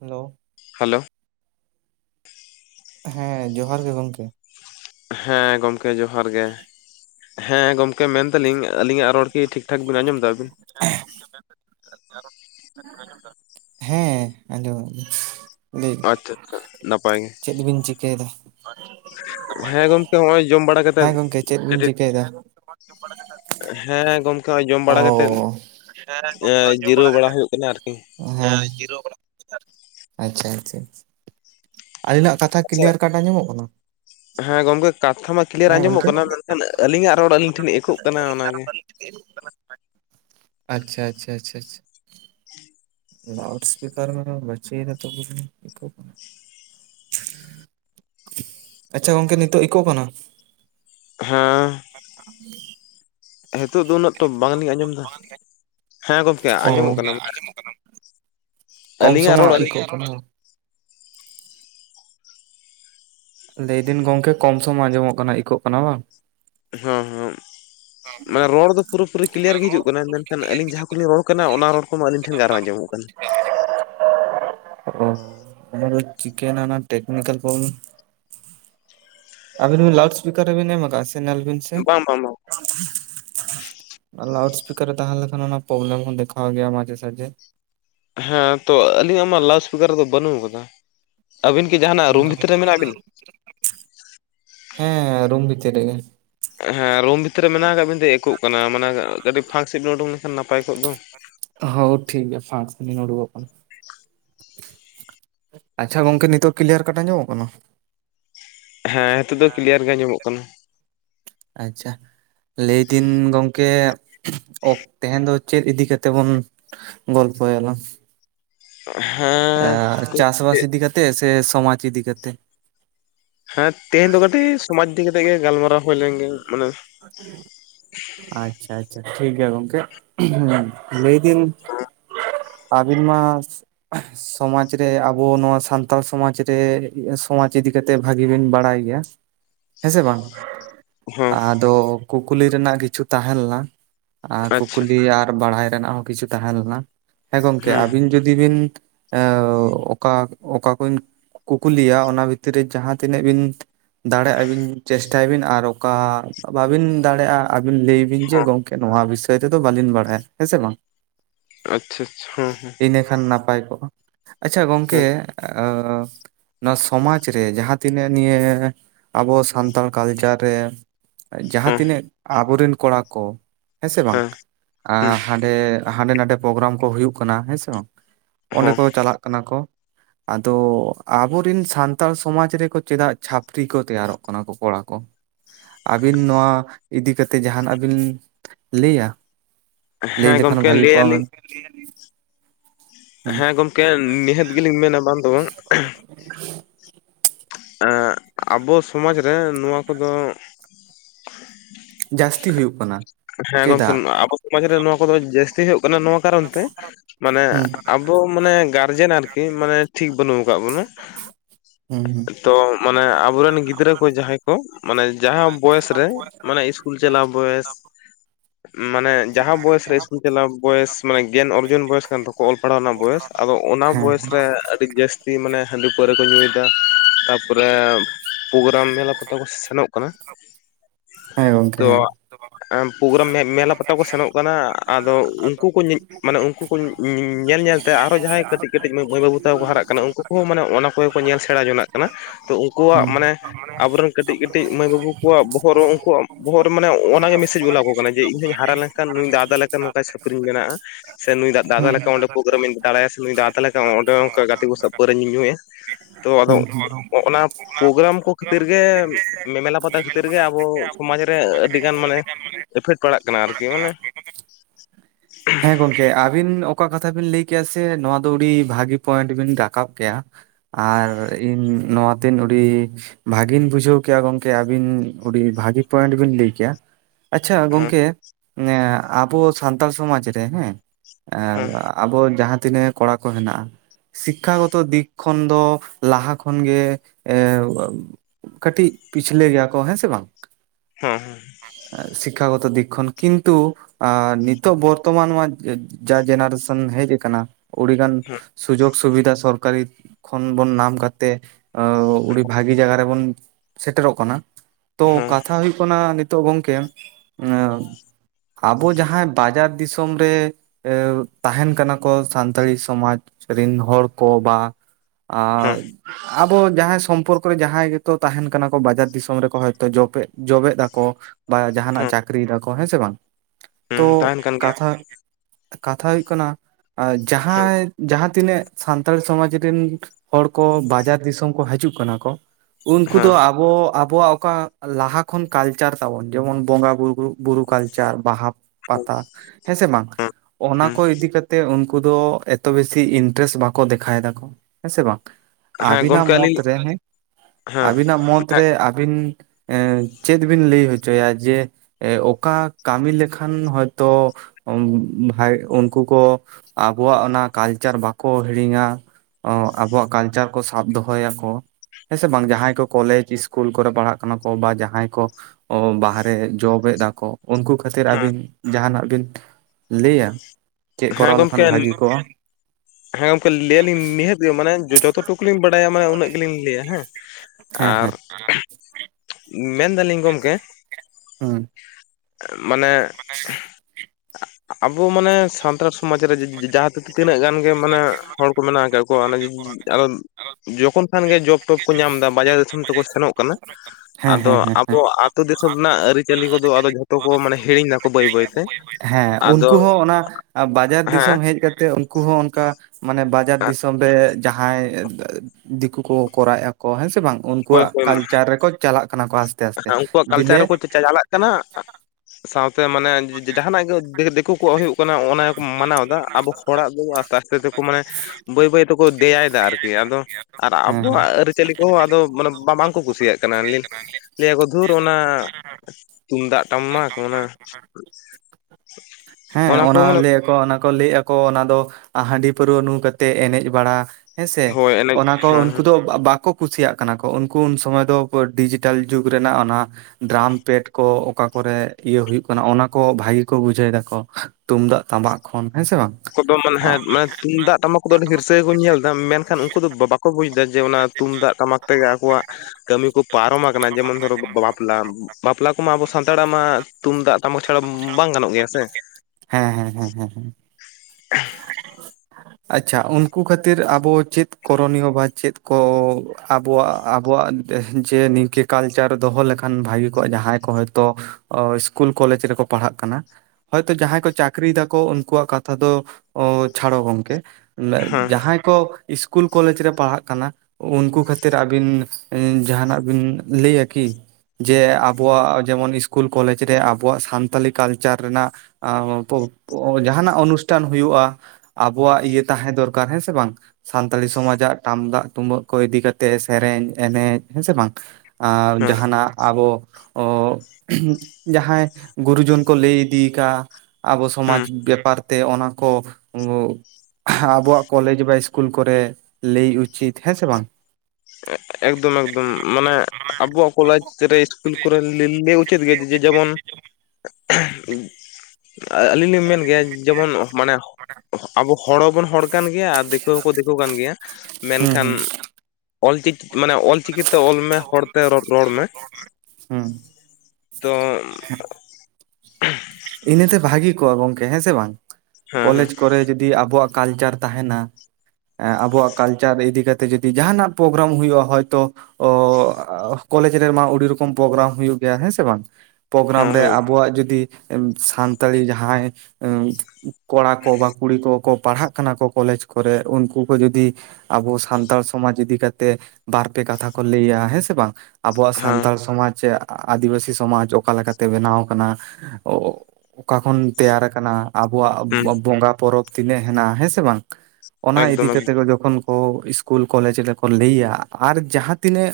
Hello. Hello ᱦᱮᱸᱻ ᱡᱚᱦᱟᱨ ᱜᱮ ᱜᱚᱢᱠᱮ᱾ ᱦᱮᱸ ᱜᱚᱢᱠᱮ ᱡᱚᱦᱟᱨ ᱜᱮ᱾ ᱦᱮᱸ ᱜᱚᱢᱠᱮ ᱢᱮᱱᱫᱟᱞᱤᱧ ᱟᱹᱞᱤᱧᱟᱜ ᱨᱚᱲ ᱠᱤ ᱴᱷᱤᱠ ᱴᱷᱟᱠ ᱵᱤᱱ ᱟᱡᱚᱢ ᱮᱫᱟᱵᱤᱱ? [unintelligible] ᱦᱮᱸᱻ ᱟᱸᱡᱚᱢᱮᱜ ᱫᱩᱧ᱾ ᱟᱪᱪᱷᱟᱼ ᱟᱪᱪᱷᱟ ᱱᱟᱯᱟᱭ ᱜᱮ᱾ ᱵᱤᱱ ᱪᱤᱠᱟᱹᱭᱮᱫᱟ ᱦᱮᱸ ᱜᱚᱢᱼᱼ ᱦᱚᱸᱜ-ᱚᱭ ᱡᱚᱢ ᱵᱟᱲᱟ ᱠᱟᱛᱮᱫ ᱦᱮᱸ ᱜᱚᱝᱠᱮ ᱪᱮᱫ ᱵᱤᱱ ᱠᱟᱹᱴᱤᱡ ᱪᱤᱠᱟᱹᱭᱮᱫᱟ ᱦᱮᱸᱻ ᱜᱚᱢᱠᱮ ᱦᱚᱸᱜᱼᱚᱭ ᱡᱚᱢ ᱚ ᱵᱟᱲᱟ ᱠᱟᱛᱮᱫ ᱮᱸ ᱡᱤᱨᱟᱹᱣ ᱵᱟᱲᱟ ᱦᱩᱭᱩᱜ ᱠᱟᱱᱟ ᱟᱨᱠᱤ ᱾ ᱦᱮᱸ ᱡᱤᱨᱟᱹᱣ ᱵᱟᱲᱟ ᱠᱚᱛᱮ ᱟᱨᱠᱤ ᱾ ᱟᱪᱪᱷᱟᱼ ᱟᱪᱪᱷᱟ ᱟᱹᱞᱤᱱᱟᱜ ᱠᱟᱛᱷᱟ ᱟᱪᱪᱷᱟ ᱠᱞᱤᱭᱟᱨ ᱠᱟᱴ ᱟᱸᱡᱢᱚᱜ ᱠᱟᱱᱟ? ᱦᱮᱸ ᱜᱚᱢᱠᱮ ᱠᱟᱛᱷᱟ ᱢᱟ ᱠᱞᱤᱭᱟᱨ ᱦᱮᱸ ᱟᱸᱡᱚᱢᱚᱜ ᱜᱚᱝᱠᱮ ᱠᱟᱱᱟ ᱢᱮᱱᱠᱷᱟᱱ ᱟᱹᱞᱤᱧᱟᱜ ᱨᱚᱲ ᱟᱞᱤᱧ ᱴᱷᱮᱱ ᱮᱹᱠᱚᱜ ᱠᱟᱱᱟ ᱚᱱᱟᱜᱮ᱾ ᱪᱮᱜ ᱱᱩᱜ ᱠᱟᱱᱟ? ᱟᱪᱪᱷᱟ ᱟᱪᱪᱷᱟ ᱟᱪᱪᱷᱟ ᱪᱷᱟ ᱞᱟᱩᱰᱥᱯᱤᱠᱟᱨ ᱢᱟ ᱵᱟᱪᱩᱭᱟᱫᱟ ᱛᱚ ᱟᱪᱪᱷᱟ ᱜᱚᱝᱠᱮ ᱱᱤᱛᱚᱜ ᱤᱠᱳᱜᱚᱜ ᱠᱟᱱᱟ? ᱦᱟᱸᱻ ᱦᱮᱸᱛᱳᱜ ᱫᱚ ᱩᱱᱟᱹᱜ ᱛᱚ ᱵᱟᱝᱞᱤᱧ ᱟᱸᱡᱚᱢ ᱮᱫᱟ᱾ ᱦᱮᱸ ᱜᱚᱢᱼ ᱛᱮ ᱚ ᱟᱸᱡᱚᱢᱚᱜ ᱠᱟᱱᱟ ᱚᱠᱟ ᱟᱹᱞᱤᱧᱟᱜ ᱨᱚᱲ ᱟᱞᱤᱧᱼ ᱦ [unintelligible] ᱞᱟᱹᱭᱫᱤᱱ ᱜᱚᱝᱚᱢᱠᱮ ᱠᱚᱢ ᱥᱚᱢ ᱟᱸᱡᱚᱢᱚᱜ ᱠᱟᱱᱟ ᱤᱠᱳᱜ ᱠᱟᱱᱟ ᱵᱟᱝ? ᱦᱚᱸ ᱦᱚᱸ᱾ ᱱᱟ ᱨᱚᱲ ᱫᱚ ᱯᱩᱨᱟᱹ ᱯᱩᱨᱤ ᱠᱞᱤᱭᱟᱨ ᱜᱮ ᱦᱤᱡᱩᱜ ᱠᱟᱱᱟ ᱢᱮᱱᱠᱷᱟᱱ ᱟᱹᱞᱤᱧ ᱡᱟᱦᱟᱸ ᱠᱚᱞᱤᱧ ᱨᱚᱲ ᱠᱟᱱᱟ ᱚᱱᱟ ᱨᱚᱲ ᱠᱚᱢᱟ ᱟᱹᱞᱤᱧ ᱴᱷᱮᱱ ᱜᱮ ᱟᱨᱦᱚᱸ ᱟᱸᱡᱚᱢᱚᱜ ᱠᱟᱱᱟ᱾ ᱪᱤᱠ ᱴᱠ [unintelligible] ᱟᱵᱤᱱ ᱵᱤᱱ ᱞᱟᱣᱩᱰᱥ ᱥᱯᱤᱠᱟᱨ ᱨᱮᱵᱤᱱ ᱮᱢ ᱟᱠᱟᱟᱜ-ᱟ ᱥᱮ ᱱᱮᱞ ᱵᱤᱱ ᱥᱮ᱾ ᱵᱟᱝ ᱵᱟᱝ ᱵᱟᱝ ᱞᱟᱣᱩᱰᱥ ᱥᱯᱤᱠᱟᱨᱮ ᱛᱟᱸᱦᱮ ᱞᱮᱠᱷᱟᱱ ᱚᱱᱟ ᱯᱨᱚᱵᱞᱮᱢ ᱦᱚᱸ ᱫᱮᱷᱟᱣᱟ ᱜᱮᱭᱟ ᱢᱟᱡᱷᱮ ᱥᱟᱡᱷᱮ᱾ ᱦᱮᱸ ᱛᱚ ᱟᱹᱞᱤᱧᱟᱜ ᱢᱟ ᱞᱟᱣᱩᱥ ᱯᱤᱠᱟᱨᱮᱫᱚ ᱵᱟᱹᱱᱩᱜ ᱟᱠᱟᱫᱟ, ᱟᱵᱤᱱ ᱠᱤ ᱡᱟᱦᱟᱸᱱᱟᱜ ᱨᱩᱢ ᱵᱷᱤᱛᱨᱤ ᱨᱮ ᱢᱮᱱᱟᱜ ᱵᱤᱱᱟ? ᱦᱮᱸ ᱨᱩᱢ ᱵᱷᱤᱛᱤᱨ ᱨᱮ ᱜᱮ᱾ ᱦᱮᱸ ᱨᱩᱢ ᱵᱷᱤᱛᱨᱤ ᱨᱮ ᱢᱮᱱᱟᱜᱱᱟ ᱟᱠᱟᱫ ᱵᱤᱱ ᱛᱮ ᱤᱠᱚᱜ ᱠᱟᱱᱟ ᱢᱟᱱᱮ ᱠᱟᱹᱴᱤᱡ ᱯᱷᱟᱸᱠ ᱥᱮᱫ ᱵᱮᱱ ᱩᱰᱩᱠ ᱞᱮᱱᱠᱷᱟᱱ ᱱᱟᱯᱟᱭ ᱠᱚ ᱫᱚ᱾ ᱦᱚ ᱴᱷᱤᱠ ᱜᱮᱭᱟ [unintelligible] [unintelligible] ᱱᱚᱰᱩ ᱠᱟᱱᱟ᱾ ᱟᱪᱪᱷᱟ ᱜᱚᱝᱠᱮ ᱱᱤᱛᱚᱜ ᱠᱞᱤᱭᱟᱨ ᱠᱟᱴ ᱟᱸᱡᱚᱢᱚᱜ ᱠᱟᱱᱟ? ᱦᱮᱸ ᱱᱤᱛᱚᱜ ᱫᱚ ᱠᱞᱤᱭᱟᱨ ᱜᱮ ᱟᱸᱡᱚᱢᱚᱜ ᱠᱟᱱᱟ᱾ ᱟᱪᱪᱷᱟ ᱞᱟᱹᱭᱫᱟᱧ ᱜᱚᱝᱠᱮ ᱚᱠ ᱛᱮᱦᱮᱧ ᱫᱚ ᱪᱮᱫ ᱤᱫᱤ ᱠᱟᱛᱮ ᱵᱚᱱ ᱜᱚᱞᱯᱚ ᱭᱟᱞᱟᱝ? ᱦᱮᱸ ᱮ ᱪᱟᱥ-ᱵᱟᱥ ᱤᱫᱤ ᱠᱟᱛᱮᱜ ᱥᱮ ᱥᱚᱢᱟᱡ ᱤᱫᱤ ᱠᱟᱛᱮᱜ? ᱦᱮᱸ, ᱛᱮᱦᱮᱧ ᱫᱚ ᱠᱟᱹᱴᱤᱡ ᱥᱚᱢᱟᱡ ᱤᱫᱤ ᱠᱟᱛᱮᱜ ᱜᱮ ᱜᱟᱞᱢᱟᱨᱟᱣ ᱦᱩᱭ ᱞᱮᱱ ᱜᱮ ᱢᱟᱱᱮ᱾ ᱟᱪᱪᱷᱟ ᱟᱪᱪᱷᱟ ᱴᱷᱤᱠᱜᱮᱭᱟ ᱜᱚᱝᱠᱮ᱾ ᱦᱩᱸ ᱞᱟᱹᱭ ᱠᱤᱱ ᱟᱹᱵᱤᱱ ᱢᱟᱥ ᱥᱚᱢᱟᱡᱽ ᱨᱮ ᱟᱵᱚ ᱱᱚᱣᱟ ᱥᱟᱱᱛᱟᱲ ᱥᱚᱢᱟᱡᱽ ᱨᱮ ᱥᱚᱢᱟᱡᱽ ᱤᱫᱤ ᱠᱟᱛ ᱛᱮ ᱵᱷᱟᱹᱜᱤ ᱵᱤᱱ ᱵᱟᱲᱟᱭ ᱜᱮᱭᱟ᱾ ᱦᱮᱸ ᱥᱮ ᱵᱟᱝ? ᱦᱚᱸ ᱟᱫᱚ ᱠᱩᱠᱞᱤ ᱨᱮᱱᱟᱜ ᱠᱤᱪᱷᱩ ᱛᱟᱦᱮᱸ ᱞᱮᱱᱟ᱾ ᱟᱨ ᱟᱪᱪᱷᱟ ᱠᱩᱠᱞᱤ ᱟᱨ ᱵᱟᱲᱟᱭ ᱨᱮᱱᱟᱜ ᱦᱚᱸ ᱠᱤᱪᱷᱩ ᱛᱟᱦᱮᱸᱞᱮᱱᱟ, ᱦᱮᱸ ᱜᱚᱝᱠᱮ ᱦᱩᱸ ᱟᱹᱵᱤᱱ ᱡᱚᱫᱤ ᱵᱤᱱ ᱮ ᱚᱠᱟ ᱚᱠᱟ ᱠᱚᱵᱤᱱ ᱠᱩᱠᱩᱞᱤᱭᱟ ᱚᱱᱟ ᱵᱷᱤᱛᱨᱤ ᱨᱮ ᱡᱟᱦᱟᱸ ᱛᱤᱱᱟᱹᱜ ᱵᱤᱱ ᱫᱟᱲᱮᱭᱟᱜᱼᱟ ᱵᱤᱱ ᱪᱮᱥᱴᱟᱭ ᱵᱤᱱ ᱟᱨ ᱚᱠᱟ ᱵᱟᱵᱤᱱ ᱫᱟᱲᱮᱭᱟᱜᱼᱟ ᱟᱹᱵᱤᱱ ᱞᱟᱹᱭ ᱵᱤᱱ ᱡᱮ ᱜᱚᱝᱠᱮ ᱱᱚᱣᱟ ᱵᱤᱥᱚᱭ ᱛᱮᱫᱚ ᱵᱟᱞᱤᱧ ᱵᱟᱲᱟᱭᱟ᱾ ᱦᱮᱸ ᱥᱮ ᱵᱟᱝ? [inaudible] ᱟᱪᱪᱷᱟ ᱟᱪᱪᱷᱟ ᱦᱚᱸ ᱤᱱᱟᱹᱠᱷᱟᱱ ᱱᱟᱯᱟᱭ ᱠᱚᱜᱼᱟ᱾ ᱟᱪᱪᱷᱟ ᱜᱚᱝᱠᱮ ᱦᱚᱸ ᱱᱚᱣᱟ ᱥᱚᱢᱟᱡᱽ ᱨᱮ, ᱡᱟᱦᱟᱸ ᱛᱤᱱᱟᱹᱜ ᱱᱤᱭᱟᱹ ᱟᱵᱚ ᱥᱟᱱᱛᱟᱲ ᱠᱟᱞᱪᱟᱨ ᱨᱮ ᱡᱟᱦᱟᱸ ᱦᱚᱸ ᱛᱤᱱᱟᱹᱜ ᱟᱵᱚᱨᱮᱱ ᱠᱚᱲᱟ ᱠᱚ ᱦᱮᱸ ᱥᱮ ᱵᱟᱝ? ᱟ ᱦᱩᱸ ᱦᱟᱸᱰᱮ ᱦᱟᱸᱰᱮ ᱱᱟᱰᱮ ᱯᱨᱳᱜᱨᱟᱢ ᱠᱚ ᱦᱩᱭᱩᱜ ᱠᱟᱱᱟ᱾ ᱦᱮᱸ ᱥᱮ ᱵᱟᱝ? ᱚᱸᱰᱮ ᱦᱚᱸ ᱠᱚ ᱪᱟᱞᱟᱜ ᱠᱟᱱᱟ ᱠᱚ᱾ ᱟᱫᱚ ᱟᱵᱚᱨᱮᱱ ᱥᱟᱱᱛᱟᱲ ᱥᱚᱢᱟᱡᱽ ᱨᱮᱠᱚ ᱪᱮᱫᱟᱜ ᱪᱷᱟᱹᱯᱨᱤ ᱠᱚ ᱛᱮᱭᱟᱨᱚᱜ ᱠᱟᱱᱟ ᱠᱚ ᱠᱚᱲᱟ ᱠᱚ᱾ ᱟᱹᱵᱤᱱ ᱱᱚᱣᱟ ᱤᱫᱤ ᱠᱟᱛᱮ ᱡᱟᱦᱱᱟᱜ ᱵᱤᱱ ᱞᱟᱹᱭᱟ? ᱞᱟᱹᱭ ᱦᱮᱸ ᱞᱮᱠᱷᱟᱱ ᱜᱚᱢᱠᱮ ᱵᱷᱟᱜᱤ ᱞᱟᱹᱭ ᱠᱚᱜᱣᱟ ᱢᱮᱱ᱾ ᱟᱞᱤᱧ ᱦᱩᱸ ᱦᱮᱸ ᱜᱚᱝᱠᱮ ᱱᱤᱦᱟᱹᱛ ᱜᱮᱞᱤᱧ ᱢᱮᱱᱟ ᱵᱟᱝ ᱫᱚ ᱵᱟᱝ᱾ [inaudible] [unintelligible] ᱟᱵᱚ ᱥᱚᱢᱟᱡᱽ ᱨᱮ ᱱᱚᱣᱟ ᱠᱚᱫᱚ ᱡᱟᱹᱥᱛᱤ ᱦᱩᱭᱩᱜ ᱠᱟᱱᱟ᱾ ᱦᱮᱸ ᱜᱚᱝᱠᱮ ᱪᱮᱫᱟᱜ ᱟᱵᱚ ᱥᱚᱢᱟᱡ ᱨᱮ ᱱᱚᱣᱟ ᱠᱚᱫᱚ ᱡᱟᱹᱥᱛᱤ ᱦᱩᱭᱩᱜ ᱠᱟᱱᱟ ᱱᱚᱣᱟ ᱠᱟᱨᱚᱱ ᱛᱮ ᱢᱟᱱᱮ ᱦᱩᱸ ᱟᱵᱚ ᱢᱟᱱᱮ ᱜᱟᱨᱡᱮᱱ ᱟᱨᱠᱤ ᱢᱟᱱᱮ ᱴᱷᱤᱠ ᱵᱟᱱᱩᱜ ᱟᱠᱟᱫ ᱵᱚᱱᱟ᱾ ᱦᱩᱸ ᱦᱩᱸ ᱛᱚ ᱢᱟᱱᱮ ᱟᱵᱚᱨᱮᱱ ᱜᱤᱫᱽᱨᱟᱹ ᱠᱚ ᱡᱟᱦᱟᱸᱭ ᱠᱚ, ᱢᱟᱱᱮ ᱡᱟᱦᱟᱸ ᱵᱚᱭᱮᱥ ᱨᱮ ᱢᱟᱱᱮ ᱩᱥ ᱤᱥᱠᱩᱞ ᱪᱞᱟᱣ ᱵᱚᱭᱮᱥ, ᱢᱟᱱᱮ ᱡᱟᱦᱟᱸ ᱵᱚᱭᱮᱥᱨᱮ ᱤᱥᱠᱩᱞ ᱪᱟᱞᱟᱣ ᱵᱚᱭᱮᱥ ᱢᱟᱱᱮ ᱜᱮᱭᱟᱱ ᱚᱨᱡᱚᱱ ᱵᱚᱭᱮᱥ ᱠᱟᱱ ᱛᱟᱠᱚᱣᱟ ᱚᱞ ᱯᱟᱲᱦᱟᱣ ᱨᱮᱱᱟᱜ ᱵᱚᱭᱮᱥ ᱾ ᱟᱫᱚ ᱚᱱᱟ ᱦᱮᱸ ᱵᱚᱭᱮᱥ ᱨᱮ ᱟᱹᱰᱤ ᱡᱟᱹᱥᱛᱤ ᱢᱟᱱᱮ ᱦᱟᱺᱰᱤ ᱯᱟᱹᱣᱨᱟᱹ ᱠᱚ ᱧᱩᱭᱮᱫᱟ ᱾ ᱛᱟᱨᱯᱚᱨᱮ ᱯᱨᱳᱜᱨᱟᱢ ᱢᱮᱞᱟ ᱯᱟᱛᱟ ᱠᱚ ᱥᱮᱱᱚᱜ ᱠᱟᱱᱟ ᱾ ᱦᱮᱸ ᱜᱚᱝᱠᱮ ᱦᱮᱸ ᱾ ᱯᱨᱳᱜᱨᱟᱢ ᱢᱮᱞᱟ ᱯᱟᱛᱟ ᱠᱚ ᱥᱮᱱᱚᱜ ᱠᱟᱱᱟ ᱟᱫᱚ ᱩᱱᱠᱩ ᱠᱚ ᱢᱟᱱᱮ ᱩᱱᱠᱩ ᱠᱚ ᱧᱮᱞ ᱧᱮᱞᱛᱮ ᱟᱨᱦᱚ ᱡᱟᱦᱟᱸᱭ ᱠᱟᱹᱴᱤᱡ ᱠᱟᱹᱴᱤᱡ ᱢᱟᱹᱭ ᱵᱟᱹᱵᱩ ᱛᱟᱠᱚ ᱦᱟᱨᱟᱜ ᱠᱟᱱᱟ ᱩᱱᱠᱩ ᱠᱚᱦᱚᱸ ᱢᱟᱱᱮ ᱚᱱᱟ ᱠᱚᱜᱮ ᱠᱚ ᱧᱮᱞ ᱥᱮᱬᱟ ᱡᱚᱱᱟᱜ ᱠᱟᱱᱟ ᱾ ᱠᱟᱱᱟ ᱛᱚ ᱩᱱᱠᱩᱣᱟᱜ ᱦᱩᱸ ᱢᱟᱱᱮ ᱟᱵᱚᱨᱮᱱ ᱠᱟᱹᱴᱤᱡ ᱠᱟᱹᱴᱤᱡ ᱢᱟᱹᱭ ᱵᱟᱹᱵᱩ ᱠᱚᱣᱟᱜ ᱵᱚᱦᱚᱜ ᱨᱮ ᱩᱱᱠᱩᱣᱟᱜ, ᱵᱚᱦᱟᱜ ᱨᱮ ᱢᱟᱱᱮ ᱚᱱᱟᱜᱮ ᱱᱤ ᱢᱮᱥᱮᱧ ᱚᱞᱟ ᱠᱟᱱᱟ ᱡᱮ ᱤᱧᱦᱚᱧ ᱦᱟᱨᱟ ᱞᱮᱱᱠᱷᱟᱱ ᱱᱩᱭ ᱫᱟᱫᱟ ᱞᱮᱠᱟ ᱱᱚᱝᱠᱟ ᱥᱟᱹᱠᱨᱤᱧ ᱢᱮᱱᱟᱜᱼᱟ ᱥᱮ ᱱᱩᱭ ᱦᱩᱸ ᱫᱟᱫᱟ ᱞᱮᱠᱟ ᱚᱸᱰᱮ ᱯᱨᱳᱜᱨᱟᱢᱤ ᱫᱟᱲᱟᱭᱟ ᱥᱮ ᱫᱟ ᱛᱟᱞᱮ ᱚᱸᱰᱮ ᱚᱱᱠᱟ ᱜᱟᱛᱮ ᱠᱚ ᱥᱟᱜ ᱯᱟᱹᱨᱟᱹ ᱧᱩᱭᱟ ᱾ ᱛᱚ ᱟᱫᱚ ᱦᱩᱸ ᱚᱱᱟ ᱯᱨᱳᱜᱨᱟᱢ ᱠᱚ ᱠᱷᱟᱹᱛᱤᱨ ᱜᱮ ᱢᱮᱢᱞᱟ ᱯᱟᱛᱟ ᱠᱷᱟᱹᱛᱤᱨ ᱜᱮ ᱟᱵᱚ ᱥᱚᱢᱟᱡᱽ ᱨᱮ ᱟᱹᱰᱤᱜᱟᱱ ᱢᱟᱱᱮ ᱤᱯᱷᱮᱠᱴ ᱯᱟᱲᱟᱜ ᱠᱟᱱᱟ ᱟᱨᱠᱤ ᱢᱟᱱᱮ ᱦᱮᱸ ᱜᱚᱝᱠᱮ ᱟᱹᱵᱤᱱ ᱚᱠᱟ ᱠᱟᱛᱷᱟ ᱵᱤᱱ ᱞᱟᱹᱭ ᱠᱮᱜᱼᱟ ᱥᱮ ᱱᱚᱣᱟ ᱫᱚ ᱟᱹᱰᱤ ᱵᱷᱟᱹᱜᱤ ᱯᱚᱭᱮᱱᱴ ᱵᱤᱱ ᱨᱟᱠᱟᱵ ᱠᱮᱭᱟ ᱾ ᱟᱨ ᱤᱧ ᱱᱚᱣᱟ ᱛᱤᱱ ᱩᱰᱤ ᱵᱷᱟᱹᱜᱤᱧ ᱵᱩᱡᱷᱟᱹᱣ ᱠᱮᱭᱟ ᱜᱚᱝᱠᱮ ᱟᱹᱵᱤᱱ ᱟᱹᱰᱤ ᱵᱷᱟᱹᱜᱤ ᱯᱚᱭᱮᱱᱴ ᱵᱤᱱ ᱞᱟᱹᱭ ᱠᱮᱭᱟ, ᱟᱪᱪᱷᱟ ᱦᱮᱸ ᱜᱚᱝᱠᱮ ᱮᱸ ᱟᱵᱚ ᱥᱟᱱᱛᱟᱲ ᱥᱚᱢᱟᱡᱽ ᱨᱮ ᱦᱮᱸ ᱦᱮᱸ ᱟᱵᱚ ᱡᱟᱦᱟᱸ ᱛᱤᱱᱟᱹᱜ ᱠᱚᱲᱟ ᱠᱚ ᱦᱮᱸᱱᱟᱜᱼᱟ, ᱥᱤᱠᱠᱷᱟ ᱜᱚᱛᱚ ᱫᱤᱠ ᱠᱷᱚᱱ ᱫᱚ ᱞᱟᱦᱟ ᱠᱷᱚᱱᱜᱮ ᱮᱸ ᱠᱟᱹᱴᱤᱡ ᱯᱤᱪᱷᱞᱟᱹ ᱜᱮᱭᱟ ᱠᱚ ᱦᱮᱸ ᱥᱮ ᱵᱟᱝ? ᱦᱚᱸ ᱦᱚᱸ᱾ ᱥᱤᱠᱠᱷᱟ ᱜᱚᱛᱚ ᱫᱤᱠ ᱠᱷᱚᱱ ᱠᱤᱱᱛᱩ ᱟ ᱱᱤᱛᱚᱜ ᱵᱚᱨᱛᱚᱢᱟᱱ ᱱᱚᱣᱟ ᱡᱟ ᱡᱮᱱᱟᱨᱮᱥᱚᱱ ᱦᱮᱡ ᱠᱟᱱᱟ ᱚᱹᱰᱤᱜᱟᱱ ᱦᱮᱸ ᱥᱩᱡᱳᱜᱽ ᱥᱩᱵᱤᱫᱷᱟ ᱥᱚᱨᱠᱟᱨᱤ ᱠᱷᱚᱱ ᱵᱚᱱ ᱧᱟᱢ ᱠᱟᱛᱮ ᱟᱹᱰᱤ ᱵᱷᱟᱜᱤ ᱡᱟᱭᱜᱟ ᱨᱮᱵᱚᱱ ᱥᱮᱴᱮᱨᱚᱜ ᱠᱟᱱᱟ ᱛᱚ ᱦᱮᱸ ᱦᱩᱭᱩᱜ ᱠᱟᱱᱟ ᱱᱤᱛᱚᱜ ᱜᱚᱝᱠᱮ ᱮᱸ ᱟᱵᱚ ᱡᱟᱦᱟᱸᱭ ᱵᱟᱡᱟᱨ ᱫᱤᱥᱚᱢ ᱨᱮ, ᱮ ᱛᱟᱦᱮᱸᱱ ᱠᱟᱱᱟ ᱠᱚ ᱥᱟᱱᱛᱟᱲᱤ ᱥᱚᱢᱟᱡᱽ ᱨᱤᱱ ᱦᱚᱲ ᱠᱚ ᱵᱟ ᱟ ᱦᱮᱸ ᱟᱵᱚ ᱡᱟᱦᱟᱸᱭ ᱥᱚᱢᱯᱚᱨᱠᱚᱨᱮ ᱡᱟᱦᱟᱸᱭ ᱜᱮᱠᱚ ᱛᱟᱦᱮᱸᱱ ᱠᱟᱱᱟ ᱠᱚ ᱵᱟᱡᱟᱨ ᱫᱤᱥᱚᱢ ᱨᱮᱠᱚ ᱦᱚᱭᱛᱚ ᱡᱚᱯᱮᱫ ᱡᱚᱵᱮᱫ ᱫᱟᱠᱚ ᱵᱟ ᱡᱟᱦᱟᱸᱱᱟᱜ ᱦᱮᱸ ᱪᱟᱹᱠᱨᱤᱭ ᱫᱟᱠᱚ ᱦᱮᱸ ᱥᱮ ᱵᱟᱝ, ᱦᱮᱸ ᱛᱚ ᱛᱟᱦᱮᱱ ᱠᱟᱱ ᱜᱮᱭᱟ ᱠᱟᱛᱷᱟ ᱠᱟᱛᱷᱟ ᱦᱩᱭᱩᱜ ᱠᱟᱱᱟ ᱡᱟᱦᱟᱸᱭ ᱡᱟᱦᱟᱸ ᱛᱤᱱᱟᱹᱜ ᱥᱟᱱᱛᱟᱲ ᱥᱚᱢᱟᱡᱽ ᱨᱮᱱ ᱦᱚᱲ ᱠᱚ ᱵᱟᱡᱟᱨ ᱫᱤᱥᱚᱢ ᱠᱚ ᱦᱤᱡᱩᱜ ᱠᱟᱱᱟ ᱠᱚ, ᱩᱱᱠᱩ ᱫᱚ ᱦᱮᱸ ᱟᱵᱚ ᱟᱵᱚᱣᱟᱜ ᱚᱠᱟ ᱞᱟᱦᱟᱜ ᱮᱠᱷᱚᱱ ᱠᱟᱞᱪᱟᱨ ᱛᱟᱵᱚᱱ ᱡᱮᱢᱚᱱ ᱵᱚᱸᱜᱟᱼᱵᱩᱨᱩ ᱵᱩᱨᱩ ᱠᱟᱞᱪᱟᱨ ᱵᱟᱦᱟ ᱯᱟᱛᱟ ᱦᱮᱸ ᱥᱮ ᱵᱟᱝ ᱦᱮᱸ ᱚᱱᱟ ᱦᱮᱸ ᱠᱚ ᱤᱫᱤ ᱠᱟ ᱛᱮ ᱩᱱᱠᱩ ᱫᱚ ᱮᱛᱚ ᱵᱮᱥᱤ ᱤᱱᱴᱟᱨᱮᱥᱴ ᱵᱟᱠᱚ ᱫᱮᱠᱷᱟᱭ ᱫᱟᱠᱚ ᱦᱮᱸ ᱥᱮ ᱵᱟᱝ? ᱦᱮᱸ ᱟᱹᱵᱤᱱᱟᱜ ᱜᱚᱢᱠᱮ ᱟᱹᱞᱤᱧ ᱢᱚᱛᱨᱮ ᱦᱮᱸ ᱦᱮᱸ ᱟᱹᱵᱤᱱᱟᱜ ᱢᱚᱛᱨᱮ ᱟᱹᱵᱤᱱ ᱮᱸ ᱪᱮᱫ ᱵᱤᱱ ᱞᱟᱹᱭ ᱦᱚᱪᱚᱭᱟ ᱡᱮ ᱚᱠᱟ ᱠᱟᱹᱢᱤ ᱞᱮᱠᱷᱟᱱ ᱦᱚᱭᱛᱳ [inaudible] ᱩᱱᱠᱩ ᱠᱚ ᱟᱵᱚᱣᱟᱜ ᱚᱱᱟ ᱠᱟᱞᱪᱟᱨ ᱵᱟᱠᱚ ᱦᱤᱲᱤᱧᱟ᱾ ᱚ ᱟᱵᱚᱣᱟᱜ ᱠᱟᱞᱪᱟᱨ ᱠᱚ ᱥᱟᱵ ᱫᱚᱦᱚᱭᱟᱠᱚ ᱾ ᱦᱮᱸ ᱥᱮ ᱵᱟᱝ ᱡᱟᱦᱟᱸᱭ ᱠᱚ ᱠᱚᱞᱮᱡᱽ ᱤᱥᱠᱩᱞ ᱠᱚᱨᱮ ᱯᱟᱲᱦᱟᱜ ᱠᱟᱱᱟ ᱠᱚ ᱵᱟ ᱡᱟᱦᱟᱸᱭ ᱠᱚ ᱵᱟᱦᱨᱮ ᱡᱚᱵᱮᱫᱟᱠᱚ ᱩᱱᱠᱩ ᱠᱷᱟᱹᱛᱤᱨ ᱟᱹᱵᱤᱱ ᱡᱟᱦᱟᱸᱱᱟᱜ ᱵᱤᱱ ᱞᱟᱹᱭᱟ ᱪᱮᱫ ᱦᱮᱸ ᱠᱚᱨᱟᱣ ᱞᱮᱠᱷᱟᱱ ᱜᱚᱢᱠᱮ ᱵᱷᱟᱹᱜᱤ ᱠᱚᱜᱼᱟ? ᱦᱮᱸ ᱜᱚᱢᱠᱮ ᱞᱟᱹᱭᱟᱞᱤᱧ ᱱᱤᱦᱟᱹᱛ ᱢᱟᱱᱮ ᱠᱚ ᱡᱚᱛ ᱴᱩᱠᱩ ᱞᱤᱧ ᱵᱟᱲᱟᱭᱟ ᱢᱟᱱᱮ ᱩᱱᱟᱹᱜ ᱜᱮᱞᱤᱧ ᱞᱟᱹᱭᱟ ᱦᱮᱸ? ᱦᱮᱸ ᱟᱨ ᱦᱮᱸ ᱾ ᱢᱮᱱᱫᱟᱞᱤᱧ ᱜᱚᱝᱠᱮ ᱦᱩᱸ᱾ ᱢᱟᱱᱮ ᱢᱟᱱᱮ ᱟᱵᱚ ᱢᱟᱱᱮ ᱥᱟᱱᱛᱟᱲ ᱥᱚᱢᱟᱡᱽ ᱨᱮ ᱡᱟ ᱡᱟᱦᱟᱸ ᱛᱤᱱᱟᱹᱜ ᱜᱟᱱ ᱜᱮ ᱢᱟᱱᱮ ᱦᱚᱲ ᱠᱚ ᱢᱮᱱᱟᱜ ᱠᱟᱜ ᱠᱚᱣᱟ ᱡᱚᱠᱷᱚᱱ ᱠᱷᱟᱱ ᱜᱮ ᱡᱚᱵ ᱴᱚᱵ ᱠᱚ ᱧᱟᱢ ᱫᱟ ᱵᱟᱡᱟᱨ ᱫᱤᱥᱚᱢ ᱛᱮᱠᱚ ᱥᱮᱱᱚᱜ ᱠᱟᱱᱟ, ᱦᱮᱸ ᱟᱫᱚ ᱦᱮᱸ ᱦᱮᱸ ᱦᱮᱸ ᱟᱵᱚᱣᱟᱜ ᱟᱛᱳ ᱫᱤᱥᱚᱢ ᱨᱮᱱᱟᱜ ᱟᱹᱨᱤᱪᱟᱹᱞᱤ ᱠᱚᱫᱚ ᱟᱫᱚ ᱡᱷᱚᱛᱚ ᱠᱚ ᱜᱷᱟᱨᱚᱸᱡᱽ ᱢᱟᱱᱮ ᱦᱤᱲᱤᱧ ᱫᱟᱠᱚ ᱵᱟᱹᱭ ᱵᱟᱹᱭᱛᱮ, ᱦᱮᱸ ᱟᱫᱚ ᱩᱱᱠᱩ ᱦᱚᱸ ᱚᱱᱟ ᱵᱟᱡᱟᱨ ᱦᱮᱸ ᱫᱤᱥᱚᱢ ᱦᱮᱡ ᱠᱟᱛᱮ ᱩᱱᱠᱩ ᱦᱚᱸ ᱚᱝᱠᱟ ᱢᱟᱱᱮ ᱵᱟᱡᱟᱨ ᱫᱤᱥᱚᱢ ᱨᱮ ᱡᱟᱦᱟᱸᱭ ᱫᱤᱠᱩ ᱠᱚ ᱠᱚᱨᱟᱣᱮ-ᱟᱠᱚ ᱦᱮᱸ ᱥᱮ ᱵᱟᱝ? ᱚᱠᱚᱭ ᱩᱱᱠᱩᱣᱟᱜ ᱚᱠᱚᱭ ᱠᱟᱞᱪᱟᱨ ᱨᱮᱠᱚ ᱪᱟᱞᱟᱜ ᱠᱟᱱᱟ ᱠᱚ ᱟᱥᱛᱮ ᱟᱥᱛᱮ ᱩᱱᱠᱩᱣᱟᱜ ᱠᱟᱞᱪᱟᱨ ᱫᱤᱞᱮ ᱨᱮᱠᱚ ᱪᱟᱞᱟᱜ ᱠᱟᱱᱟ ᱥᱟᱶᱛᱮ ᱢᱟᱱᱮ ᱡᱟᱦᱟᱱᱟᱜ ᱜᱮ ᱫᱤᱠᱩ ᱠᱚᱣᱟᱜ ᱦᱩᱭᱩᱜ ᱚᱱᱟ ᱜᱮᱠᱚ ᱢᱟᱱᱟᱣ ᱮᱫᱟ ᱟᱵᱚ ᱦᱚᱲᱟᱜ ᱫᱚ ᱟᱫ-ᱟ ᱾ ᱛᱮᱠᱚ ᱢᱟᱱᱮ ᱵᱟᱹᱭ ᱵᱟᱹᱭ ᱛᱮᱠᱚ ᱫᱮᱭᱟᱭᱮᱫᱟ ᱟᱨᱠᱤ ᱟᱫᱚ ᱟᱨ ᱦᱮᱸ ᱦᱮᱸ ᱟᱵᱚᱣᱟᱜ ᱟᱹᱨᱤᱪᱟᱹᱞᱤ ᱠᱚᱦᱚᱸ ᱟᱫᱚ ᱢᱟᱱᱮ ᱵᱟᱝᱠᱚ ᱠᱩᱥᱤᱭᱟᱜ ᱠᱟᱱᱟ ᱞᱟᱹᱭᱟ ᱠᱚ ᱫᱷᱩᱨ ᱚᱱᱟ ᱛᱩᱢᱫᱟᱜ ᱴᱟᱢᱟᱠ ᱚᱱᱟ ᱦᱮᱸ ᱠᱚ ᱚᱱᱟ ᱢᱟᱱᱮ ᱞᱟᱹᱭ ᱚᱱᱟ ᱠᱚ ᱞᱟᱹᱭᱮ ᱟᱠᱚ ᱚᱱᱟ ᱫᱚ ᱦᱟᱹᱰᱤ ᱯᱟᱹᱨᱣᱟᱹ ᱱᱩ ᱠᱟᱛᱮᱫ ᱮᱱᱮᱡ ᱵᱟᱲᱟ ᱦᱮᱸ ᱥᱮ ᱦᱳᱭ ᱮᱱᱮᱡ ᱚᱱᱟ ᱠᱚ ᱦᱮᱸ ᱩᱱᱠᱩ ᱫᱚ ᱵᱟᱠᱚ ᱠᱩᱥᱤᱭᱟᱜ ᱠᱟᱱᱟ ᱠᱚ ᱩᱱᱠᱩ ᱩᱱ ᱥᱚᱢᱚᱭ ᱫᱚ ᱰᱤᱡᱤᱴᱟᱞ ᱡᱩᱜ ᱨᱮᱱᱟᱜ ᱚᱱᱟ ᱰᱮᱨᱟᱢ ᱯᱮᱴ ᱠᱚ ᱚᱠᱟ ᱠᱚᱨᱮ ᱤᱭᱟᱹ ᱦᱩᱭᱩᱜ ᱠᱟᱱᱟ ᱚᱱᱟ ᱠᱚ ᱵᱷᱟᱹᱜᱤ ᱠᱚ ᱵᱩᱡᱷᱟᱹᱣ ᱫᱟᱠᱚ᱾ ᱛᱩᱢᱫᱟᱜ ᱛᱟᱵᱟᱜ ᱠᱷᱚᱱ ᱦᱮᱸ ᱥᱮ ᱵᱟᱝ? [unintelligible] ᱛᱩᱢᱫᱟᱜ ᱴᱟᱢᱟᱠ ᱠᱚᱫᱚ ᱟᱹᱰᱤ ᱦᱤᱨᱥᱟᱹ ᱜᱮ ᱠᱚ ᱧᱮᱞ ᱫᱟ ᱢᱮᱱᱠᱷᱟᱱ ᱩᱱᱠᱩ ᱫᱚ ᱵᱟᱠᱚ ᱵᱩᱡ ᱫᱟ ᱡᱮ ᱚᱱᱟ ᱛᱩᱢᱫᱟᱜ ᱴᱟᱢᱟᱠ ᱛᱮᱜᱮ ᱟᱠᱚᱣᱟᱜ ᱠᱟᱹᱢᱤ ᱠᱚ ᱯᱟᱨᱚᱢ ᱠᱟᱱᱟ ᱡᱮᱢᱚᱱ ᱫᱷᱚᱨᱚ ᱵᱟᱯᱞᱟ᱾ ᱵᱟᱯᱞᱟ ᱠᱚᱢᱟ ᱟᱵᱚ ᱥᱟᱱᱛᱟᱲᱟᱜ ᱢᱟ ᱛᱩᱢᱫᱟᱜ ᱴᱟᱢᱟᱠ ᱪᱷᱟᱲᱟ ᱵᱟᱝ ᱜᱟᱱᱚᱜ ᱜᱮᱭᱟ ᱥᱮ? ᱦᱮᱸ ᱦᱮᱸ ᱦᱮᱸ ᱦᱮᱸ ᱦᱮᱸ ᱾ [unintelligible] ᱟᱪᱪᱷᱟ ᱩᱱᱠᱩ ᱠᱷᱟᱹᱛᱤᱨ ᱟᱵᱚ ᱪᱮᱫ ᱠᱚᱨᱚᱱᱤᱭᱚ ᱵᱟ ᱪᱮᱫ ᱠᱚ ᱟᱵᱚᱣᱟᱜ ᱟᱵᱩᱣᱟᱜ ᱡᱮ ᱱᱤᱝᱠᱟᱹ ᱠᱟᱞᱪᱟᱨ ᱫᱚᱦᱚ ᱞᱮᱠᱷᱟᱱ ᱵᱷᱟᱜᱤ ᱠᱚᱜ-ᱟ ᱡᱟᱦᱟᱸᱭ ᱠᱚ ᱦᱚᱭᱛᱳ ᱚ ᱤᱥᱠᱩᱞ ᱠᱚᱞᱮᱡ ᱨᱮᱠᱚ ᱯᱟᱲᱦᱟᱜ ᱠᱟᱱᱟ ᱦᱚᱭᱛᱳ ᱡᱟᱦᱟᱸᱭ ᱠᱚ ᱪᱟᱹᱠᱨᱤᱭ ᱫᱟ ᱠᱚ ᱩᱱᱠᱩᱣᱟᱜ ᱠᱟᱛᱷᱟ ᱫᱚ ᱪᱷᱟᱲᱚ ᱜᱚᱝᱠᱮ ᱦᱮᱸ ᱡᱟᱦᱟᱸᱭ ᱠᱚ ᱤᱥᱠᱩᱞ ᱠᱚᱞᱮᱡ ᱨᱮ ᱯᱟᱲᱦᱟᱜ ᱠᱟᱱᱟ, ᱩᱱᱠᱩ ᱠᱷᱟᱹᱛᱤᱨ ᱟᱹᱵᱤᱱ ᱡᱟᱦᱟᱸᱱᱟᱜ ᱵᱤᱱ ᱞᱟᱹᱭᱟ ᱠᱤ? ᱡᱮ ᱟᱵᱚᱣᱟᱜ ᱡᱮᱢᱚᱱ ᱤᱥᱠᱩᱞ ᱠᱚᱞᱮᱡ ᱨᱮ ᱟᱵᱚᱣᱟᱜ ᱥᱟᱱᱛᱟᱞᱤ ᱠᱟᱞᱪᱟᱨ ᱨᱮᱱᱟᱜ [unintelligible] ᱡᱟᱦᱟᱱᱟᱜ ᱚᱱᱩᱥᱴᱷᱟᱱ ᱦᱩᱭᱩᱜ-ᱟ ᱟᱵᱚᱣᱟᱜ ᱤᱭᱟᱹ ᱛᱟᱦᱮᱸ ᱫᱚᱨᱠᱟᱨ ᱦᱮᱸ ᱥᱮ ᱵᱟᱝ? ᱥᱟᱱᱛᱟᱞᱤ ᱥᱚᱢᱟᱡᱟᱜ ᱴᱟᱢᱟᱜ ᱛᱩᱢᱟᱹᱜ ᱠᱚ ᱤᱫᱤ ᱠᱟᱛᱮᱜ ᱥᱮᱨᱮᱧ ᱮᱱᱮᱡ ᱦᱮᱸᱥᱮ ᱵᱟᱝ᱾ ᱟᱨ ᱦᱮᱸ ᱡᱟᱦᱟᱱᱟᱜ ᱟᱵᱚ ᱚ ᱡᱟᱦᱟᱸᱭ ᱜᱩᱨᱩᱡᱚᱱ ᱠᱚ ᱞᱟᱹᱭ ᱤᱫᱤ ᱠᱟᱜ-ᱟ ᱟᱵᱚ ᱦᱮᱸ ᱥᱚᱢᱟᱡ ᱵᱮᱯᱟᱨ ᱛᱮ ᱚᱱᱟ ᱠᱚ ᱟᱵᱚᱣᱟᱜ ᱠᱚᱞᱮᱡ ᱵᱟ ᱤᱥᱠᱩᱞ ᱠᱚᱨᱮ ᱞᱟᱹᱭ ᱩᱪᱤᱛ ᱦᱮᱸᱥᱮ ᱵᱟᱝ᱾ ᱮᱠᱫᱚᱢ ᱮᱠᱫᱚᱢ ᱢᱟᱱᱮ ᱟᱵᱚᱣᱟᱜ ᱠᱚᱞᱮᱡ ᱨᱮ ᱤᱥᱠᱩᱞ ᱠᱚᱨᱮ ᱞᱟᱹᱭ [unintelligible] ᱩᱪᱤᱛ ᱜᱮ ᱡᱮᱢᱚᱱ ᱟᱹᱞᱤᱧ ᱞᱤᱧ ᱢᱮᱱᱜᱮᱭᱟ ᱡᱮᱢᱚᱱ ᱢᱟᱱᱮ ᱟᱵᱚ ᱦᱚᱲ ᱦᱚᱵᱚᱱ ᱦᱚᱲ ᱠᱟᱱ ᱜᱮᱭᱟ ᱟᱨ ᱫᱤᱠᱩ ᱦᱚᱸᱠᱚ ᱫᱤᱠᱩ ᱠᱟᱱ ᱜᱮᱭᱟ ᱦᱩᱸ ᱢᱮᱱᱠᱷᱟᱱ ᱦᱩᱸ ᱚᱞ ᱪᱤᱠᱤ ᱢᱟᱱᱮ ᱚᱞᱪᱤᱠᱤᱛᱮ ᱚᱞ ᱢᱮ ᱦᱚᱲᱛᱮ ᱨᱚᱲ ᱢᱮ᱾ ᱦᱩᱸ ᱛᱚ ᱤᱱᱟᱹᱛᱮ ᱵᱷᱟᱜᱤ ᱠᱚᱜ-ᱟ ᱜᱚᱝᱠᱮ ᱦᱮᱸ ᱥᱮ ᱵᱟᱝ ᱦᱮᱸ ᱦᱮᱸ ᱠᱚᱞᱮᱡ ᱠᱚᱨᱮ ᱡᱩᱫᱤ ᱟᱵᱚᱣᱟᱜ ᱠᱟᱞᱪᱟᱨ ᱛᱟᱦᱮᱱᱟ ᱾ ᱟᱵᱚᱣᱟᱜ ᱠᱟᱞᱪᱟᱨ ᱤᱫᱤ ᱠᱟᱛᱮᱜ ᱡᱩᱫᱤ ᱡᱟᱦᱟᱱᱟᱜ ᱯᱨᱳᱜᱨᱟᱢ ᱦᱩᱭᱩᱜ-ᱟ ᱦᱚᱭᱛᱚ ᱚ ᱠᱚᱞᱮᱡ ᱨᱮᱢᱟ ᱟᱹᱰᱤ ᱨᱚᱠᱚᱢ ᱯᱨᱳᱜᱨᱟᱢ ᱦᱩᱭᱩᱜ ᱜᱮᱭᱟ ᱦᱮᱸ ᱥᱮ ᱵᱟᱝ? ᱯᱨᱳᱜᱨᱟᱢ ᱦᱮᱸ ᱨᱮ ᱦᱩᱭᱩᱜ ᱟᱵᱚᱣᱟᱜ ᱡᱩᱫᱤ ᱥᱟᱱᱛᱟᱲᱤ ᱡᱟᱦᱟᱸᱭ ᱠᱚᱲᱟ ᱠᱚ ᱵᱟ ᱠᱩᱲᱤ ᱠᱚᱠᱚ ᱯᱟᱲᱦᱟᱜ ᱠᱟᱱᱟ ᱠᱚ ᱠᱚᱞᱮᱡ ᱠᱚᱨᱮᱜ ᱩᱱᱠᱩ ᱠᱚ ᱡᱚᱫᱤ ᱟᱵᱚ ᱥᱟᱱᱛᱟᱲ ᱥᱚᱢᱟᱡ ᱤᱫᱤ ᱠᱟᱛᱮ ᱵᱟᱨᱯᱮ ᱠᱟᱛᱷᱟ ᱠᱩ ᱞᱟᱹᱭᱟ ᱦᱮᱸ ᱥᱮ ᱵᱟᱝ ᱾ ᱟᱵᱩᱣᱟᱜ ᱦᱮᱸ ᱥᱟᱱᱛᱟᱲ ᱥᱚᱢᱟᱡ ᱥᱮ ᱟᱫᱤᱵᱟᱥᱤ ᱥᱚᱢᱟᱡ ᱚᱠᱟ ᱞᱮᱠᱟᱛᱮ ᱵᱮᱱᱟᱣ ᱠᱟᱱᱟ ᱚᱸ ᱚᱠᱟ ᱠᱷᱚᱱ ᱛᱮᱭᱟᱨᱟ ᱟᱠᱟᱱᱟ ᱟᱵᱩᱣᱟᱜ ᱦᱩᱸ ᱵᱚᱸ ᱵᱚᱸᱜᱟ ᱯᱚᱨᱚᱵ ᱛᱤᱱᱟᱹᱜ ᱦᱮᱱᱟᱜ-ᱟ ᱦᱮᱸᱥᱮ ᱵᱟᱝ᱾ ᱚᱱᱟ ᱤᱫᱤ ᱮᱠᱫᱚᱢ ᱮᱠ ᱠᱟᱛᱮ ᱠᱚ ᱡᱚᱠᱷᱚᱱ ᱠᱚ ᱤᱥᱠᱩᱞ ᱠᱚᱞᱮᱡᱽ ᱞᱮᱠᱚ ᱞᱟᱹᱭᱟ ᱟᱨ ᱡᱟᱦᱟᱸ ᱛᱤᱱᱟᱹᱜ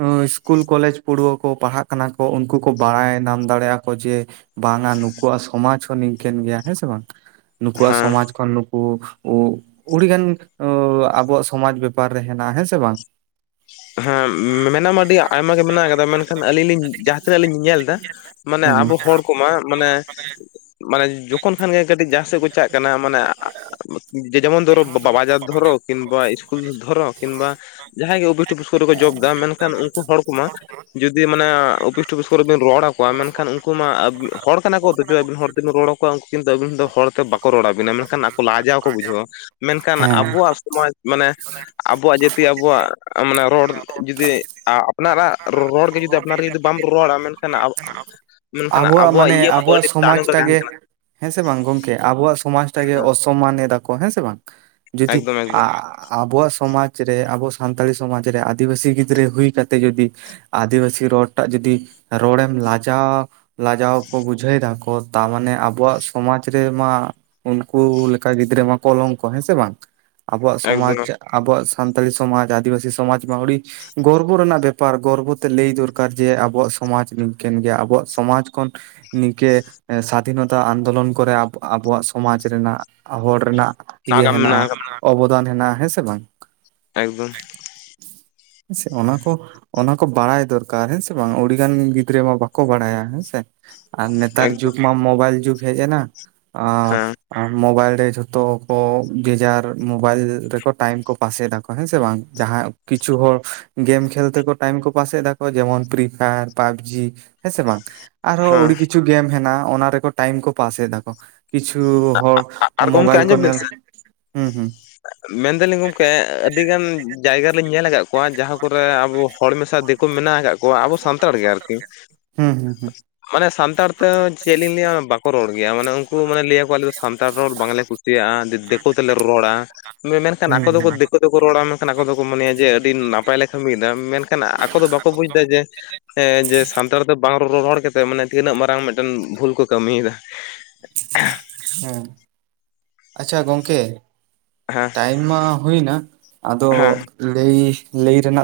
ᱩᱸ ᱤᱥᱠᱩᱞ ᱠᱚᱞᱮᱡᱽ ᱯᱟᱹᱲᱩᱣᱟᱹ ᱠᱚ ᱯᱟᱲᱦᱟᱜ ᱠᱟᱱᱟ ᱠᱚ ᱩᱝᱠᱩ ᱠᱚ ᱵᱟᱲᱟᱭ ᱱᱟᱢ ᱫᱟᱲᱮᱭᱟᱜ ᱟᱠᱚ ᱡᱮ ᱵᱟᱝᱼᱟ ᱱᱩᱠᱩᱣᱟᱜ ᱥᱚᱢᱟᱡᱽ ᱦᱚᱸ ᱱᱤᱝᱠᱟᱹᱱ ᱜᱮᱭᱟ ᱦᱮᱸ ᱥᱮ ᱵᱟᱝ, ᱱᱩᱠᱩᱣᱟᱜ ᱦᱮᱸ ᱥᱚᱢᱟᱡ ᱠᱷᱚᱱ ᱱᱩᱠᱩ ᱩ ᱩᱲᱤ ᱜᱟᱱ ᱟᱸ ᱟᱵᱚᱣᱟᱜ ᱥᱚᱢᱟᱡᱽ ᱵᱮᱯᱟᱨ ᱨᱮ ᱦᱮᱱᱟᱜᱼᱟ ᱦᱮᱸ ᱥᱮ ᱵᱟᱝ? [unintelligible] ᱦᱮᱸ ᱢᱮᱱᱟᱢᱟ ᱟᱹᱰᱤ ᱟᱭᱢᱟ ᱜᱮ ᱢᱮᱱᱟᱜ ᱠᱟᱫᱟ ᱢᱮᱱᱠᱷᱟᱱ ᱟᱹᱞᱤᱧ ᱞᱤᱧ ᱡᱟᱦᱟᱸ ᱛᱤᱱᱟᱹᱜ ᱞᱤᱧ ᱧᱮᱞ ᱫᱟ ᱢᱟᱱᱮ ᱦᱩᱸ ᱟᱵᱚ ᱦᱚᱲ ᱠᱚᱢᱟ ᱢᱟᱱᱮ, ᱢᱟᱱᱮ ᱡᱚᱠᱷᱚᱱ ᱠᱷᱟᱱ ᱜᱮ ᱠᱟᱹᱴᱤᱡ ᱡᱟᱦᱟᱸ ᱥᱮᱫ ᱠᱚ ᱪᱟᱜ ᱠᱟᱱᱟ ᱢᱟᱱᱮ ᱟ ᱡᱮ-ᱡᱮᱢᱚᱱ ᱫᱷᱚᱨᱚ ᱵᱟ-ᱵᱟᱡᱟᱨ ᱫᱷᱚᱨᱚ ᱠᱤᱱᱵᱟ ᱤᱥᱠᱩᱞ ᱫᱷᱚᱨᱚ ᱠᱤᱱᱵᱟ ᱡᱟᱦᱟᱸᱭ ᱜᱮ ᱥᱩ ᱨᱮ ᱠᱚ ᱡᱚᱵ ᱫᱟ ᱢᱮᱱ ᱠᱷᱟᱱ ᱩᱝᱠᱩ ᱦᱚᱲ ᱠᱚᱢᱟ ᱡᱩᱫᱤ ᱢᱟᱱᱮ ᱚᱯᱷᱤᱥ ᱴᱩᱯᱷᱤᱥ ᱠᱚᱨᱮ ᱵᱤᱱ ᱨᱚᱲ ᱠᱚᱣᱟ, ᱢᱮᱱᱠᱷᱟᱱ ᱩᱝᱠᱩ ᱢᱟ ᱦᱚᱲ ᱠᱟᱱᱟ ᱠᱚ ᱚᱛᱷᱚᱪᱚ ᱟᱵᱤᱱ ᱦᱚᱲ ᱛᱮᱵᱤᱱ ᱨᱚᱲᱟ ᱠᱚ ᱠᱩᱣᱟ ᱩᱱ ᱩᱝᱠᱩ ᱠᱤᱱᱛᱩ ᱟᱹᱵᱤᱱ ᱫᱚ ᱦᱚᱲ ᱛᱮ ᱵᱟᱠᱚ ᱨᱚᱲᱟᱤᱱᱟ ᱢᱮᱱ ᱠᱷᱟᱱ ᱟᱠᱩ ᱞᱟᱡᱟᱣ ᱠᱚ ᱵᱩᱡᱷᱟᱹᱣᱟ᱾ ᱢᱮᱱ ᱠᱷᱟᱱ ᱦᱮᱸ ᱟᱵᱚᱣᱟᱜ ᱥᱚᱢᱟᱡᱽ ᱢᱟᱱᱮ ᱟᱵᱚᱣᱟᱜ ᱡᱟᱹᱛᱤ ᱟᱵᱚᱣᱟᱜ ᱢᱟᱱᱮ ᱨᱚᱲ ᱡᱩᱫᱤ ᱟ-ᱟᱯᱱᱟᱨᱟᱜ ᱨᱚᱲ ᱜᱮ ᱡᱩᱫᱤ ᱟᱯᱱᱟᱨ ᱡᱩᱫᱤ ᱵᱟᱢ ᱨᱚᱲᱟ ᱢᱮᱱ ᱠᱷᱟᱱ ᱟ ᱢᱮᱱ ᱠᱷᱟᱱ ᱟᱵᱚᱣᱟᱜ ᱢᱟᱱᱮ ᱤᱭᱟᱹ ᱢᱟᱛᱚ ᱟᱵᱚᱣᱟᱜ ᱟᱹᱰᱤ ᱥᱚᱢᱟᱡᱽ ᱛᱟᱭᱱᱚᱢ ᱨᱮ ᱛᱟᱦᱮᱱ ᱴᱟᱜᱮ ᱠᱟᱱᱟ᱾ ᱦᱮᱸ ᱥᱮ ᱵᱟᱝ ᱜᱚᱝᱠᱮ ᱟᱵᱩᱣᱟᱜ ᱥᱚᱢᱟᱡᱽ ᱴᱟᱜ ᱜᱮ ᱚᱥᱚᱢᱢᱟ ᱮᱫᱟ ᱠᱚ ᱦᱮᱸ ᱥᱮ ᱵᱟᱝ? ᱡᱩᱫᱤ ᱮᱠᱫᱚᱢ ᱟ ᱮᱠᱫᱚᱢ ᱟᱵᱚᱣᱟᱜ ᱥᱚᱢᱟᱡᱽ ᱨᱮ ᱟᱵᱩ ᱥᱟᱱᱛᱟᱲᱤ ᱥᱚᱢᱟᱡᱽ ᱨᱮ ᱟᱫᱤᱵᱟᱥᱤ ᱜᱤᱫᱽᱨᱟᱹ ᱦᱳᱭ ᱠᱟᱛᱮᱜ ᱡᱩᱫᱤ ᱟᱫᱤᱵᱟᱥᱤ ᱨᱚᱲᱴᱟᱜ ᱡᱩᱫᱤ ᱨᱚᱲᱮᱢ ᱞᱟᱡᱟ ᱞᱟᱡᱟᱣ ᱠᱚ ᱵᱩᱡᱷᱟᱹᱣ ᱫᱟᱠᱚ ᱛᱟᱨ ᱢᱟᱱᱮ ᱟᱵᱚᱣᱟᱜ ᱥᱚᱢᱟᱡᱽ ᱨᱮᱢᱟ ᱩᱱᱠᱩ ᱞᱮᱠᱟ ᱜᱤᱫᱽᱨᱟᱹ ᱢᱟ ᱠᱚᱞᱚᱢ ᱠᱚ ᱦᱮᱸ ᱥᱮ ᱵᱟᱝ? ᱟᱵᱚᱣᱟᱜ ᱥᱚᱢᱟᱡᱽ ᱮᱠᱫᱚᱢ ᱟᱵᱚᱣᱟᱜ ᱥᱟᱱᱛᱟᱞᱤ ᱥᱚᱢᱟᱡᱽ, ᱟᱫᱤᱵᱟᱥᱤ ᱥᱚᱢᱟᱡᱽ ᱢᱟ ᱟᱹᱲᱤ ᱜᱚᱨᱵᱚ ᱨᱮᱱᱟᱜ ᱵᱮᱯᱟᱨ ᱜᱚᱨᱵᱚ ᱛᱮ ᱞᱟᱹᱭ ᱫᱚᱨᱠᱟᱨ ᱡᱮ ᱟᱵᱚᱣᱟᱜ ᱥᱚᱢᱟᱡᱽ ᱱᱤᱝ ᱠᱟᱱ ᱜᱮᱭᱟ ᱟᱵᱚᱣᱟᱜ ᱥᱚᱢᱟᱡᱽ ᱠᱷᱚᱱ ᱱᱤᱝᱠᱟᱹ ᱥᱟᱫᱷᱤᱱᱚᱛᱟ ᱟᱱᱫᱳᱞᱚᱱ ᱠᱚᱨᱮ ᱟᱵᱚᱣᱟᱜ ᱥᱚᱢᱟᱡᱽ ᱨᱮᱱᱟᱜ ᱦᱚᱲ ᱨᱮᱱᱟᱜ ᱤᱭᱟᱹ ᱱᱟᱜᱟᱢ ᱦᱮᱱᱟᱜᱼᱟ, ᱢᱮᱱᱟᱜ ᱟᱠᱟᱫᱟ ᱚᱵᱚᱫᱟᱱ ᱦᱮᱱᱟᱜᱼᱟ ᱦᱮᱸ ᱥᱮ ᱵᱟᱝ? ᱮᱠᱫᱚᱢ᱾ ᱥᱮ ᱚᱱᱟ ᱠᱚ ᱚᱱᱟ ᱠᱚ ᱵᱟᱲᱟᱭ ᱫᱚᱨᱠᱟᱨ ᱦᱮᱸ ᱥᱮ ᱵᱟᱝ ᱟᱹᱰᱤᱜᱟᱱ ᱜᱤᱫᱽᱨᱟᱹ ᱢᱟ ᱵᱟᱠᱚ ᱵᱟᱲᱟᱭᱟ ᱦᱮᱸ ᱥᱮ᱾ ᱟᱨ ᱱᱮᱛᱟᱨ ᱮᱠᱫᱚᱢ ᱡᱩᱜᱽ ᱢᱟ ᱢᱚᱵᱟᱭᱤᱞ ᱡᱩᱜᱽ ᱦᱮᱡ ᱱᱟ, ᱦᱮᱸ ᱢᱚᱵᱟᱭᱤᱞ ᱨᱮ ᱡᱷᱚᱛᱚ ᱠᱚ ᱡᱮᱡᱟᱨ ᱢᱳᱵᱟᱭᱤᱞ ᱨᱮ ᱠᱚ ᱴᱟᱭᱤᱢ ᱠᱚ ᱯᱟᱥᱮᱫᱟ ᱠᱚ ᱦᱮᱸ ᱥᱮ ᱵᱟᱝ ᱡᱟᱦᱟᱸ ᱠᱚ ᱠᱤᱪᱷᱩ ᱦᱚᱲ ᱜᱮᱢ ᱠᱷᱮᱞ ᱛᱮᱠᱚ ᱴᱟᱭᱤᱢ ᱠᱚ ᱯᱟᱥᱮᱫᱟ ᱠᱚ ᱡᱮᱢᱚᱱ, ᱯᱨᱤ ᱯᱷᱟᱭᱟᱨ, ᱯᱟᱽᱡᱤ ᱦᱮᱸ ᱥᱮ ᱵᱟᱝ, ᱟᱨᱦᱚᱸ ᱦᱮᱸ ᱟᱹᱰᱤ ᱠᱤᱪᱷᱩ ᱜᱮᱢ ᱦᱮᱱᱟᱜᱼᱟ ᱚᱱᱟ ᱨᱮ ᱠᱚ ᱴᱟᱭᱤᱢ ᱠᱚ ᱯᱟᱥᱮ ᱫᱟᱠᱚ᱾ ᱠᱤᱪᱷᱩ ᱦᱚᱲ ᱟᱨ ᱢᱳᱵᱟᱭᱤᱞ ᱠᱚ ᱱᱮᱞ ᱦᱩᱸ ᱦᱩᱸ᱾ ᱢᱮᱱᱫᱟᱹᱞᱤᱧ ᱜᱚᱝᱠᱮ ᱟᱹᱰᱤ ᱜᱟᱱ ᱡᱟᱭᱜᱟ ᱨᱮᱞᱤᱧ ᱧᱮᱞ ᱠᱟᱜ ᱠᱚᱣᱟ ᱡᱟᱦᱟᱸ ᱠᱚᱨᱮ ᱟᱵᱚ ᱦᱚᱲ ᱢᱮᱥᱟ ᱫᱮᱠᱚ ᱢᱮᱱᱟᱜ ᱟᱠᱟᱜ ᱠᱚᱣᱟ ᱟᱵᱚ ᱥᱟᱱᱛᱟᱲ ᱜᱮ ᱟᱨᱠᱤ᱾ ᱦᱩᱸ ᱦᱩᱸ ᱦᱩᱸ ᱢᱟᱱᱮ ᱥᱟᱱᱛᱟᱲ ᱛᱮ ᱪᱮᱜ ᱞᱤᱧ ᱞᱟᱹᱭᱟ ᱵᱟᱠᱚ ᱨᱚᱲ ᱜᱮᱭᱟ ᱢᱟᱱᱮ ᱩᱱᱠᱩ ᱢᱟᱱᱮ ᱞᱟᱹᱭᱟ ᱟᱞᱮ ᱫᱚ ᱥᱟᱱᱛᱟᱲ ᱨᱚᱲ ᱵᱟᱝᱞᱮ ᱠᱩᱥᱤᱭᱟᱜᱼᱟ ᱫᱤᱠᱩ ᱛᱮ ᱞᱮ ᱨᱚᱲᱟ ᱢᱮᱱᱠᱷᱟᱱ ᱦᱩᱸ ᱟᱠᱚ ᱦᱩᱸ ᱫᱚᱠᱚ ᱦᱮᱸ ᱫᱮᱠᱚ [unintelligible] ᱨᱚᱲᱟ ᱢᱮᱱᱠᱷᱟᱱ ᱟᱠᱚ ᱫᱚᱠᱚ ᱢᱚᱱᱮᱭᱟ ᱡᱮ ᱟᱹᱰᱤ ᱱᱟᱯᱟᱭ ᱞᱮ ᱠᱟᱹᱢᱤᱭᱫᱟ ᱢᱮᱱᱠᱷᱟᱱ ᱟᱠᱚ ᱫᱚ ᱵᱟᱠᱚ ᱵᱩᱡ ᱫᱟ ᱡᱮ ᱦᱮᱸ ᱡᱮ ᱥᱟᱱᱛᱟᱲ ᱫᱚ ᱵᱟᱝ ᱨᱚ-ᱨᱚᱲ ᱠᱟᱛᱮᱜ ᱢᱟᱱᱮ ᱛᱤᱱᱟᱹᱜ ᱢᱟᱨᱟᱝ ᱢᱤᱫᱴᱮᱱ ᱵᱷᱩᱞ ᱠᱚ ᱠᱟᱹᱢᱤ ᱫᱟ᱾ ᱦᱩᱸ, ᱟᱪᱪᱷᱟ ᱜᱚᱝᱠᱮ᱾ ᱦᱮᱸ ᱴᱟᱭᱤᱢ ᱢᱟ ᱦᱳᱭᱱᱟ ᱟᱫᱚ ᱦᱮᱸ ᱞᱟᱹᱭ, ᱞᱟᱹᱭ ᱨᱮᱱᱟᱜ